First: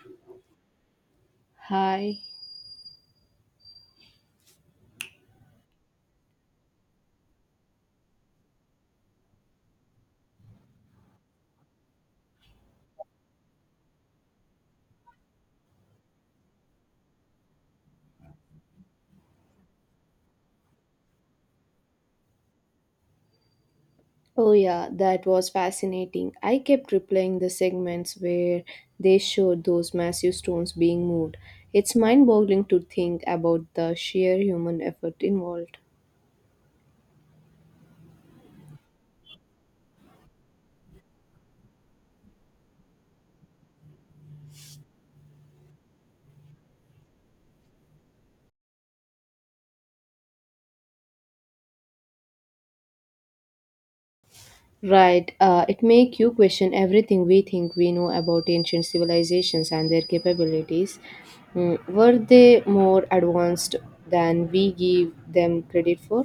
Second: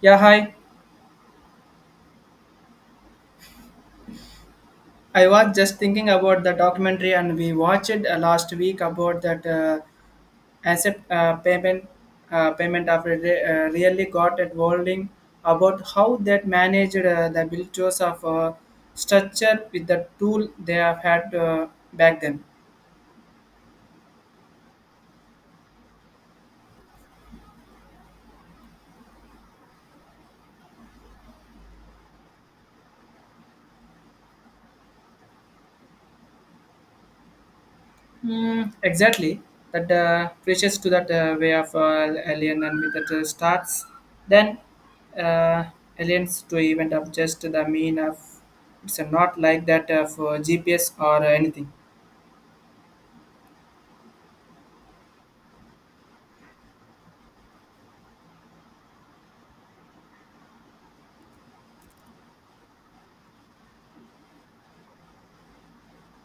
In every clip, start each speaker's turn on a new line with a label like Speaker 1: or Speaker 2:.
Speaker 1: Yeah, hi.
Speaker 2: Hi.
Speaker 1: I was just thinking about the documentary and we watched it last week about that asset payment payment of it, really got at holding about how that managed the builders of structure with the tool they have had back then.
Speaker 2: Oh, yeah, that was fascinating. I kept replaying the segments where they showed those massive stones being moved. It's mind boggling to think about the sheer human effort involved.
Speaker 1: Mm, exactly. That preaches to that way of alien and myth that starts. Then uh, aliens to event of just the mean of it's not like that for GPS or anything.
Speaker 2: Right, it makes you question everything we think we know about ancient civilizations and their capabilities. Were they more advanced than we give them credit for?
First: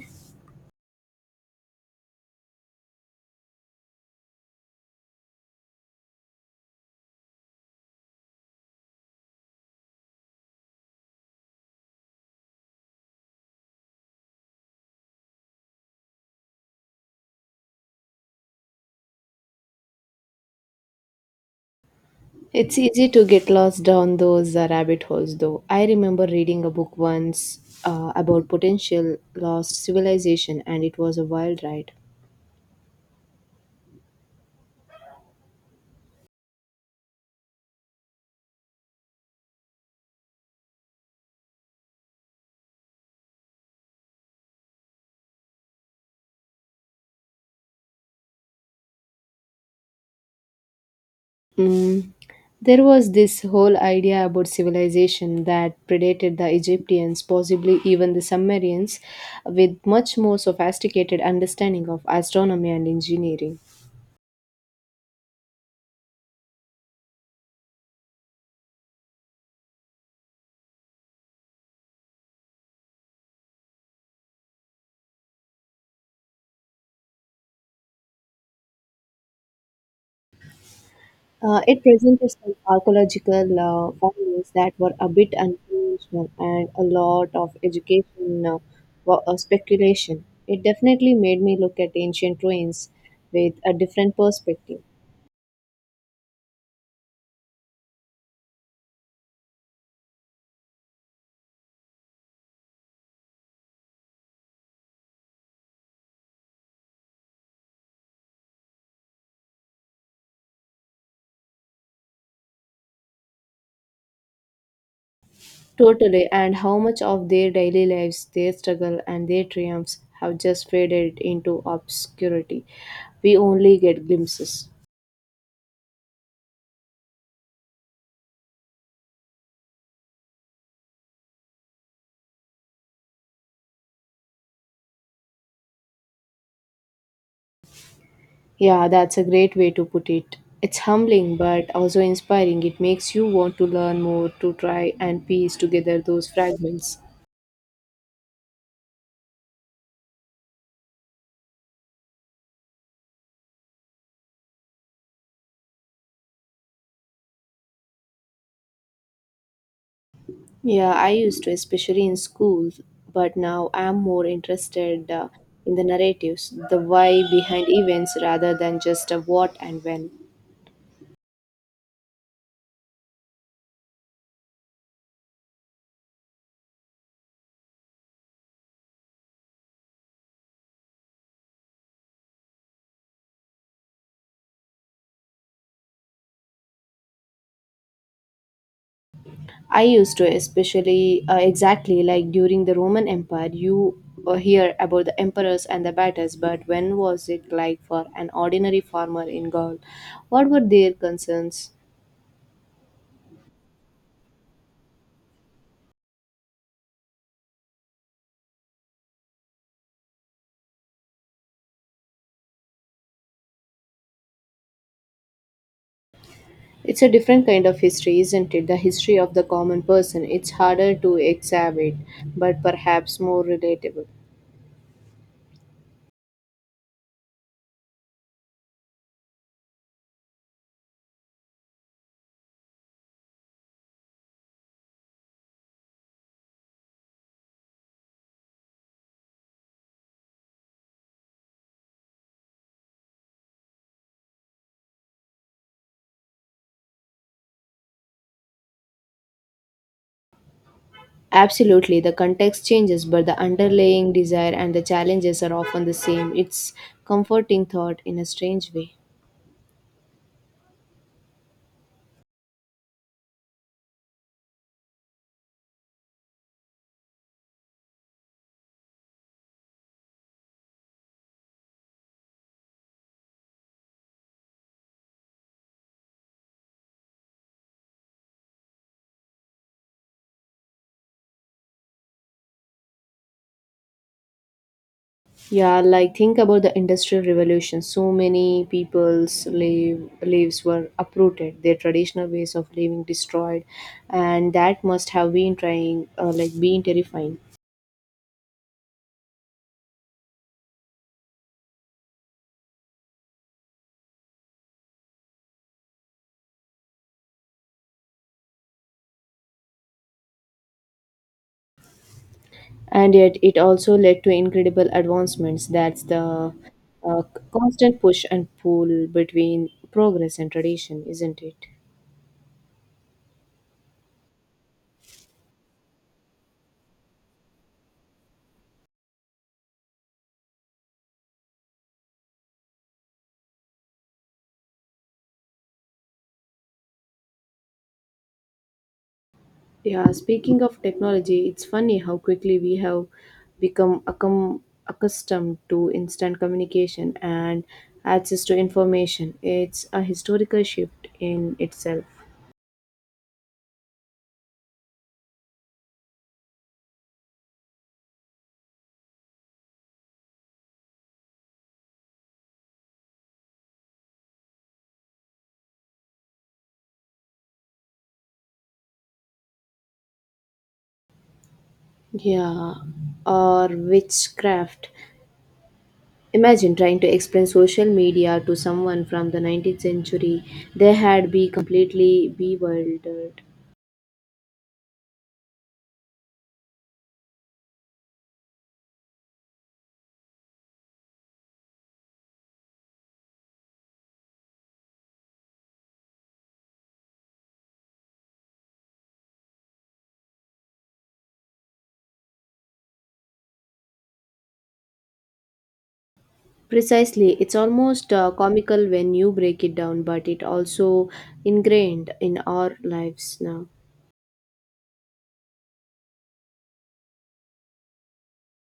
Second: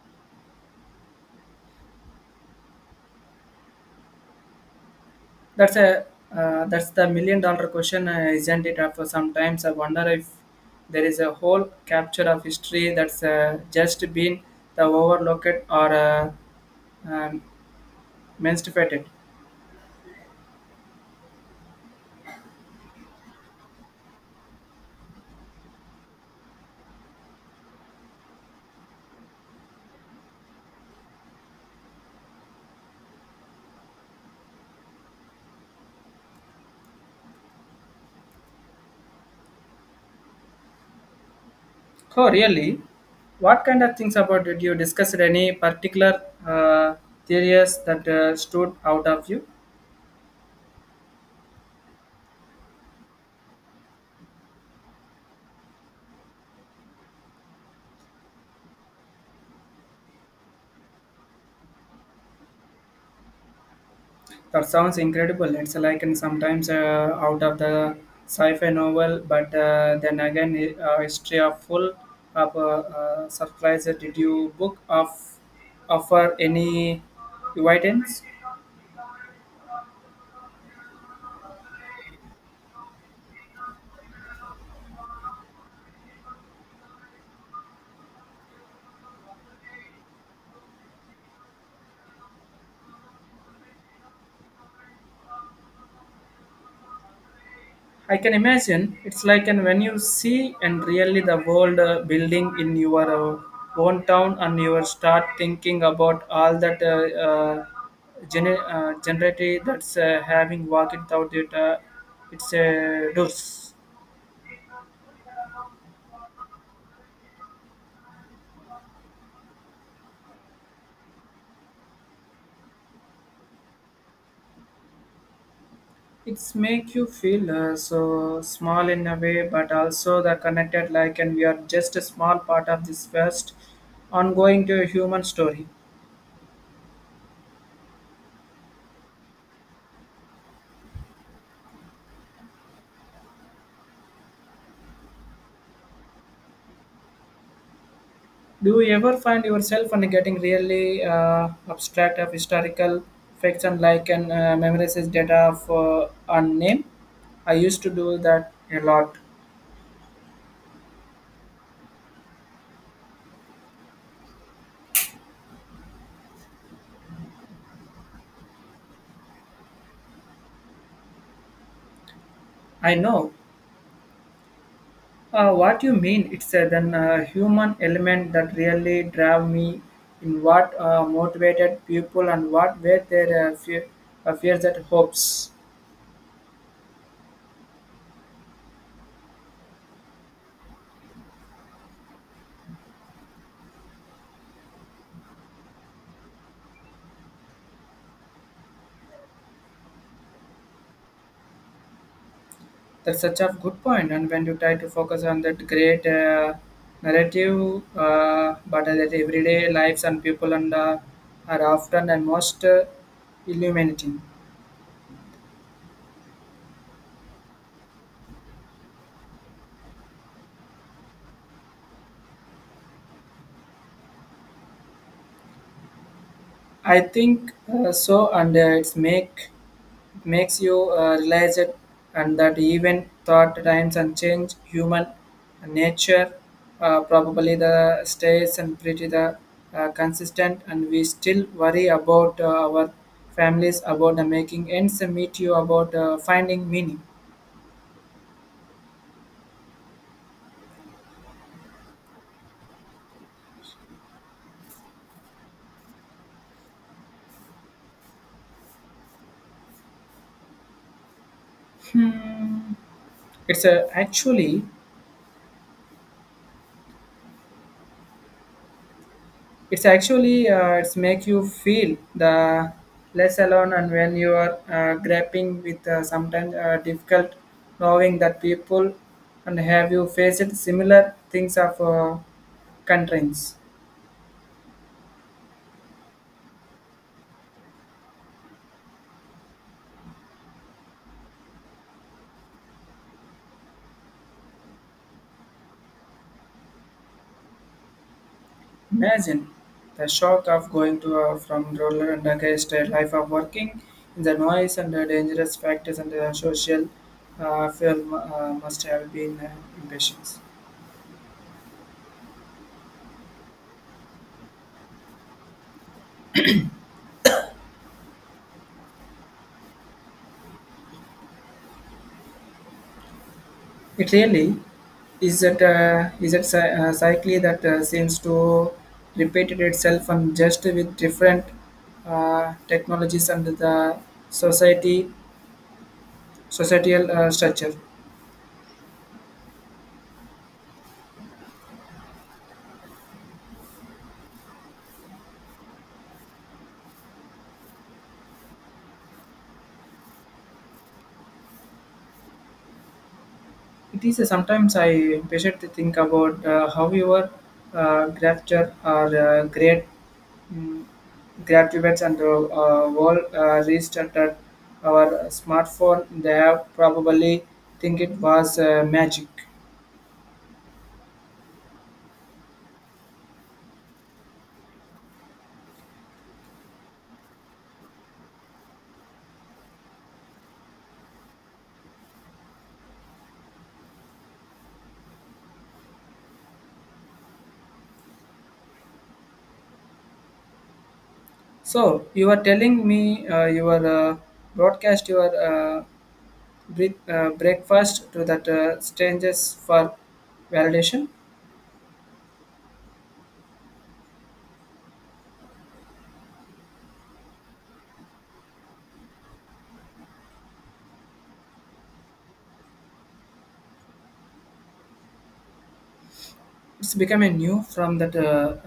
Speaker 1: That's a that's the million-dollar question, isn't it? After sometimes I wonder if there is a whole capture of history that's just been the overlooked or um, menstruated.
Speaker 2: It's easy to get lost down those rabbit holes, though. I remember reading a book once about potential lost civilization, and it was a wild ride.
Speaker 1: Oh, really? What kind of things about did you discuss? Any particular theories that stood out of you?
Speaker 2: Mm. There was this whole idea about civilization that predated the Egyptians, possibly even the Sumerians, with much more sophisticated understanding of astronomy and engineering.
Speaker 1: That sounds incredible. It's like in sometimes out of the sci-fi novel, but then again, a history of full of surprises. Did you book of offer any guidance?
Speaker 2: It presented some archaeological findings that were a bit unconventional and a lot of education speculation. It definitely made me look at ancient ruins with a different perspective.
Speaker 1: I can imagine it's like and when you see and really the world building in your own town and you start thinking about all that generity that's having walked without it, it's doors.
Speaker 2: Totally, and how much of their daily lives, their struggle, and their triumphs have just faded into obscurity. We only get glimpses.
Speaker 1: It's make you feel so small in a way, but also the connected like and we are just a small part of this vast ongoing to a human story.
Speaker 2: Yeah, that's a great way to put it. It's humbling but also inspiring. It makes you want to learn more, to try and piece together those fragments.
Speaker 1: Do you ever find yourself and getting really abstract of historical fiction like and memorizes data for a name? I used to do that a lot.
Speaker 2: Yeah, I used to, especially in school, but now I'm more interested in the narratives, the why behind events rather than just a what and when.
Speaker 1: I know what you mean. It's a then human element that really drive me in what motivated people and what were their fears and hopes.
Speaker 2: I used to, especially exactly like during the Roman Empire, you hear about the emperors and the battles, but when was it like for an ordinary farmer in Gaul? What were their concerns?
Speaker 1: That's such a good point. And when you try to focus on that great narrative, but that everyday lives and people and are often and most illuminating.
Speaker 2: It's a different kind of history, isn't it? The history of the common person. It's harder to exhibit, but perhaps more relatable.
Speaker 1: I think so, and it makes you realize it, and that even thought times and change human nature probably the stays and pretty the consistent, and we still worry about our families about the making ends meet you about finding meaning.
Speaker 2: Absolutely, the context changes, but the underlying desire and the challenges are often the same. It's comforting thought in a strange way.
Speaker 1: Hmm. It's uh, actually It's actually it's make you feel the less alone, and when you are grappling with sometimes difficult, knowing that people and have you faced similar things of constraints.
Speaker 2: Yeah, like think about the industrial revolution. So many people's lives were uprooted, their traditional ways of living destroyed, and that must have been trying, like being terrifying.
Speaker 1: Imagine the shock of going to from rural and against a life of working in the noise and the dangerous factors and the social film must have been impatience.
Speaker 2: And yet, it also led to incredible advancements. That's the uh, constant push and pull between progress and tradition, isn't it?
Speaker 1: It really is that cycle that seems to repeat it itself and just with different technologies and the society societal structure.
Speaker 2: Yeah, speaking of technology, it's funny how quickly we have become accustomed to instant communication and access to information. It's a historical shift in itself.
Speaker 1: It is sometimes I impatient to think about how your grafter or great um, graduates and world restarted our smartphone. They have probably think it was magic.
Speaker 2: Yeah, or witchcraft. Imagine trying to explain social media to someone from the 19th century. They had be completely bewildered.
Speaker 1: So you were telling me you were broadcast your uh, breakfast to that strangers for validation.
Speaker 2: Precisely, it's almost comical when you break it down, but it also ingrained in our lives now.
Speaker 1: It's becoming new from that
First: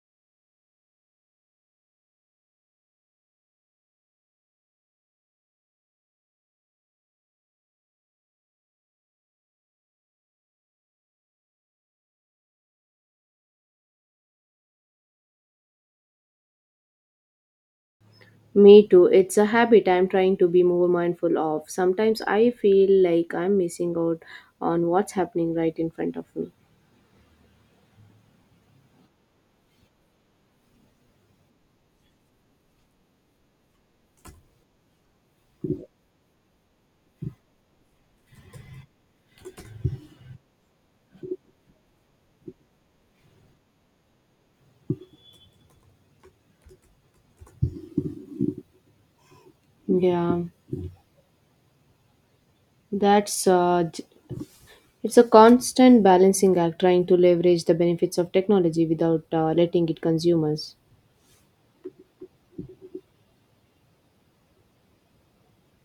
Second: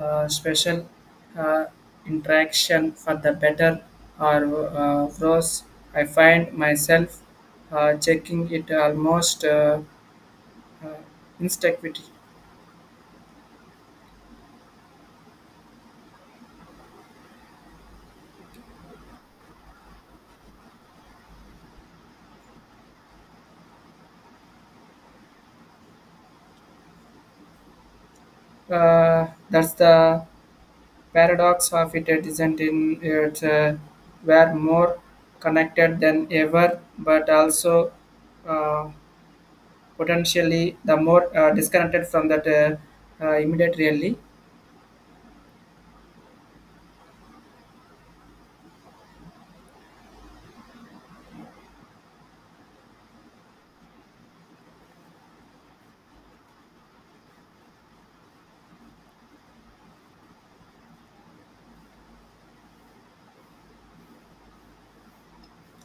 Speaker 1: special uh, interaction for the better or worse. I find myself checking it almost uh, instinctively.
Speaker 2: Me too. It's a habit I'm trying to be more mindful of. Sometimes I feel like I'm missing out on what's happening right in front of me.
Speaker 1: That's the paradox of it isn't in it we're more connected than ever but also uh, potentially the more disconnected from that immediate reality.
Speaker 2: Yeah, that's uh, j- it's a constant balancing act trying to leverage the benefits of technology without letting it consume us.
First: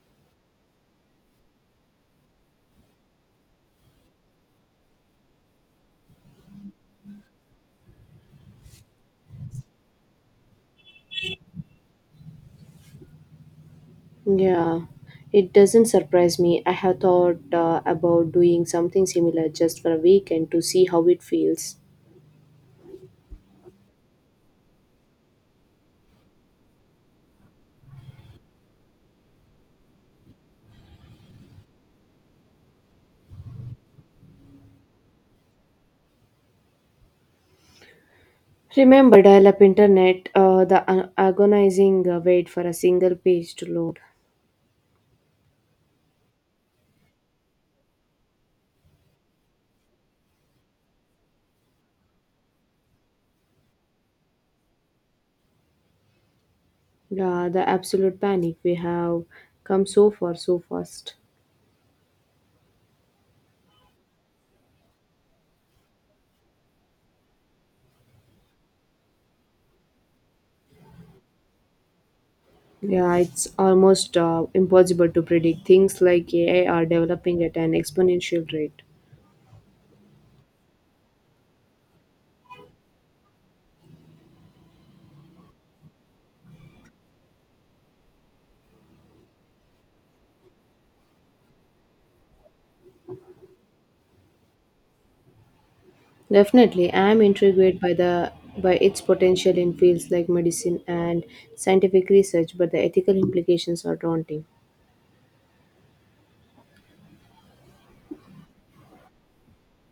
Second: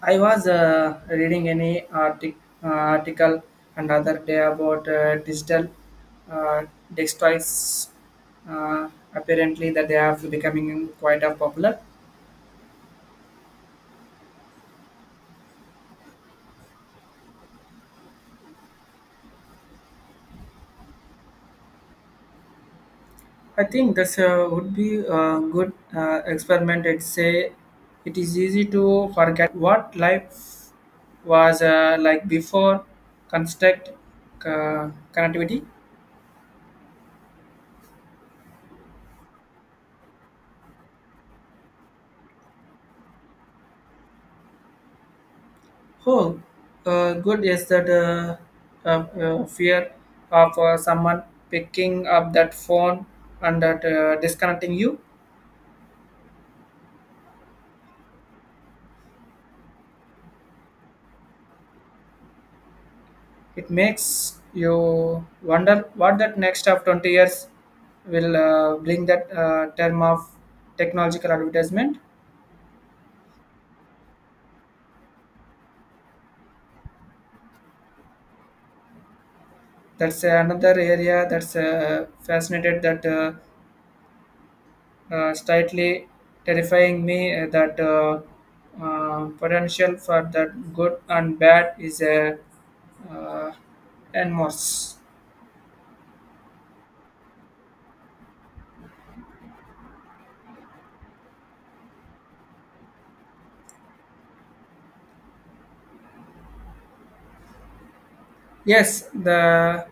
Speaker 1: I was reading any article another day about digital uh, destroys uh, apparently that they are becoming quite popular.
Speaker 2: Yeah, it doesn't surprise me. I have thought about doing something similar just for a weekend to see how it feels.
Speaker 1: I think this would be a good experiment. It say it is easy to forget what life was like before construct uh, connectivity.
Speaker 2: Remember, dial up internet, the agonizing wait for a single page to load.
Speaker 1: Oh, good is that fear of someone picking up that phone and that, disconnecting you.
Speaker 2: Yeah, the absolute panic. We have come so far so fast.
Speaker 1: It makes you wonder what that next of 20 years will bring that term of technological advertisement.
Speaker 2: Yeah, it's almost impossible to predict. Things like AI are developing at an exponential rate.
Speaker 1: That's another area that's fascinated that slightly terrifying me that potential for that good and bad is a uh, enormous.
Speaker 2: Definitely, I am intrigued by the by its potential in fields like medicine and scientific research, but the ethical implications are daunting.
Speaker 1: Yes, the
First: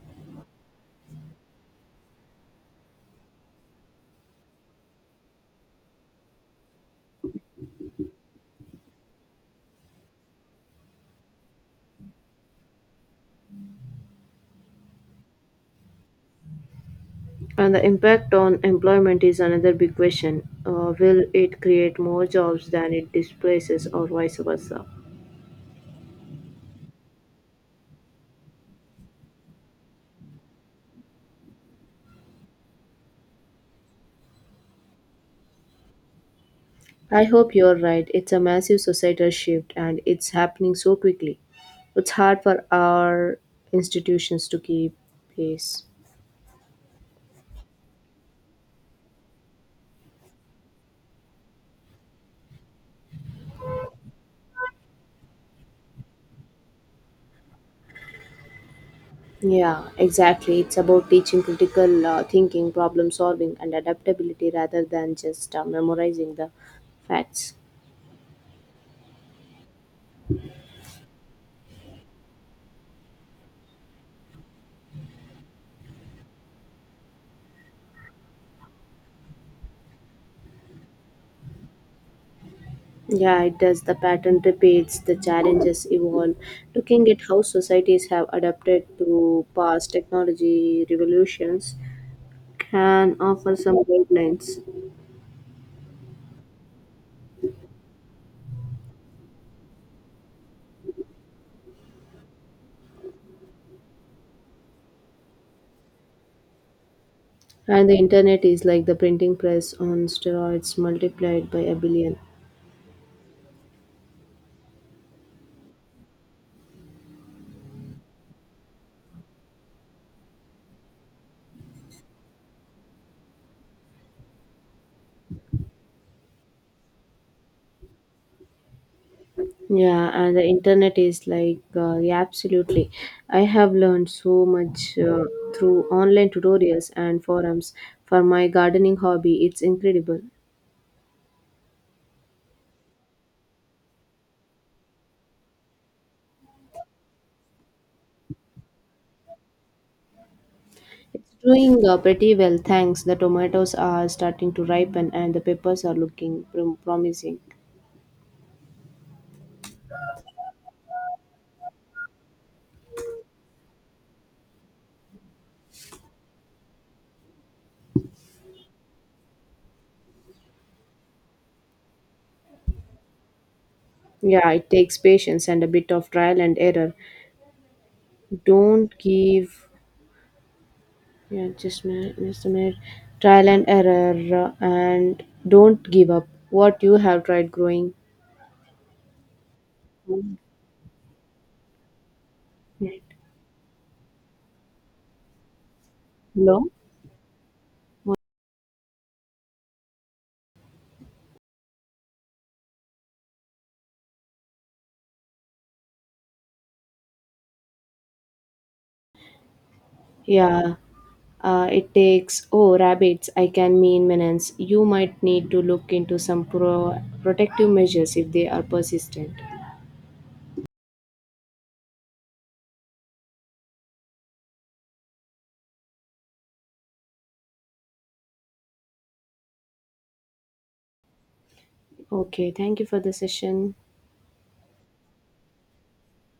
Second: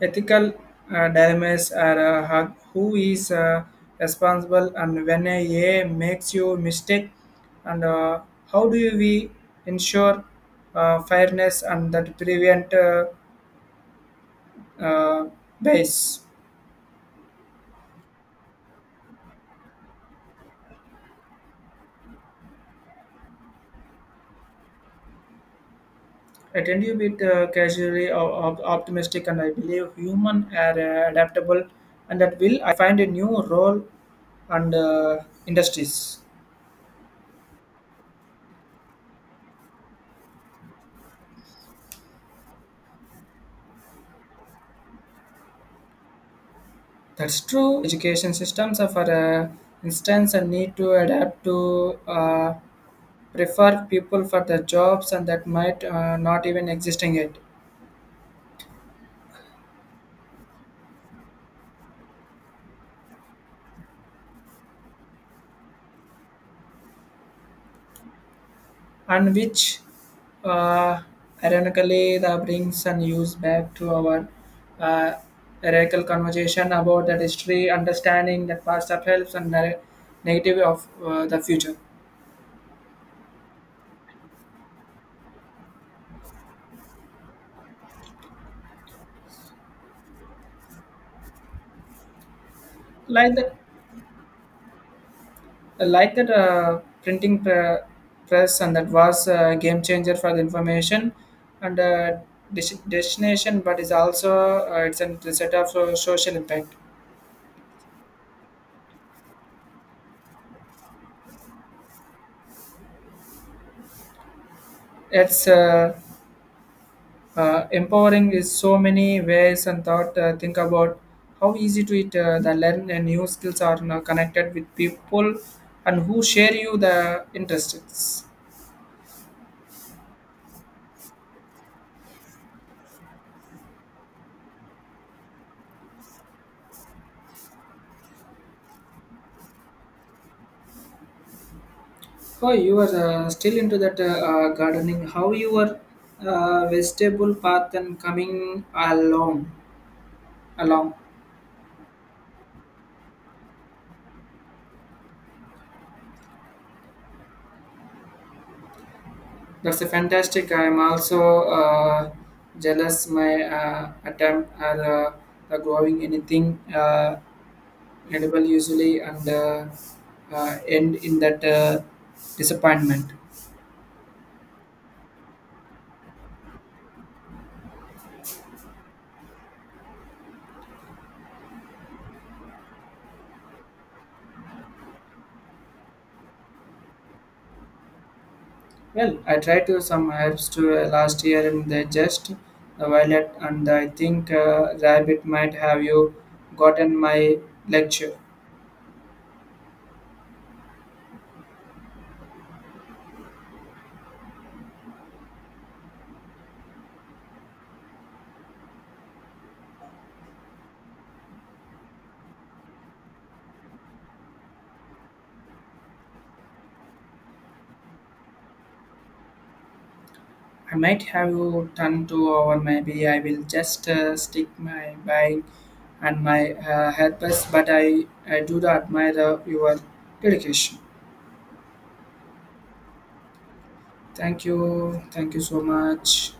Speaker 1: ethical dilemmas are who is responsible and when a AI makes you mistake and how do we ensure fairness and that prevent uh, base.
Speaker 2: And the impact on employment is another big question. Will it create more jobs than it displaces, or vice versa?
Speaker 1: I tend to be casually or optimistic, and I believe human are adaptable, and that will I find a new role and industries.
Speaker 2: I hope you're right. It's a massive societal shift, and it's happening so quickly. It's hard for our institutions to keep pace.
Speaker 1: That's true. Education systems, are, for instance, and need to adapt to prefer people for the jobs, and that might not even existing yet.
Speaker 2: Yeah, exactly. It's about teaching critical thinking, problem solving, and adaptability rather than just memorizing the facts.
Speaker 1: And which uh, ironically the brings and use back to our uh, radical conversation about that history, understanding that past that helps and the negative of the future.
Speaker 2: Yeah, it does. The pattern repeats, the challenges evolve. Looking at how societies have adapted to past technology revolutions can
Speaker 1: Like
Speaker 2: offer
Speaker 1: that,
Speaker 2: some guidelines.
Speaker 1: like that, printing press and that was a game changer for the information and destination, but is also it's a set of social impact.
Speaker 2: And the internet is like the printing press on steroids multiplied by a billion.
Speaker 1: It's empowering is so many ways and thought think about how easy to it the learn and new skills are now connected with people and who share you the interests.
Speaker 2: Yeah, and the internet is like, yeah, absolutely. I have learned so much through online tutorials and forums for my gardening hobby. It's incredible.
Speaker 1: Oh you are still into that gardening how your vegetable path and coming along along
Speaker 2: It's doing pretty well, thanks. The tomatoes are starting to ripen and the peppers are looking promising.
Speaker 1: That's a fantastic. I am also jealous. My attempt at growing anything edible usually and end in that disappointment.
Speaker 2: Yeah, it takes patience and a bit of trial and error. Don't give, yeah, just a minute, just a minute. Trial and error and don't give up what you have tried growing.
Speaker 1: Well, I tried to some herbs to last year and they just the violet and I think rabbit might have you
Speaker 2: Hello?
Speaker 1: gotten my lecture.
Speaker 2: Yeah, it takes, oh, rabbits, I can mean menace. You might need to look into some protective measures if they are persistent.
Speaker 1: I might have done too, or maybe I will just stick my buying and my helpers. But I do admire your dedication.
Speaker 2: Okay, thank you for the session.
Speaker 1: Thank you. Thank you so much.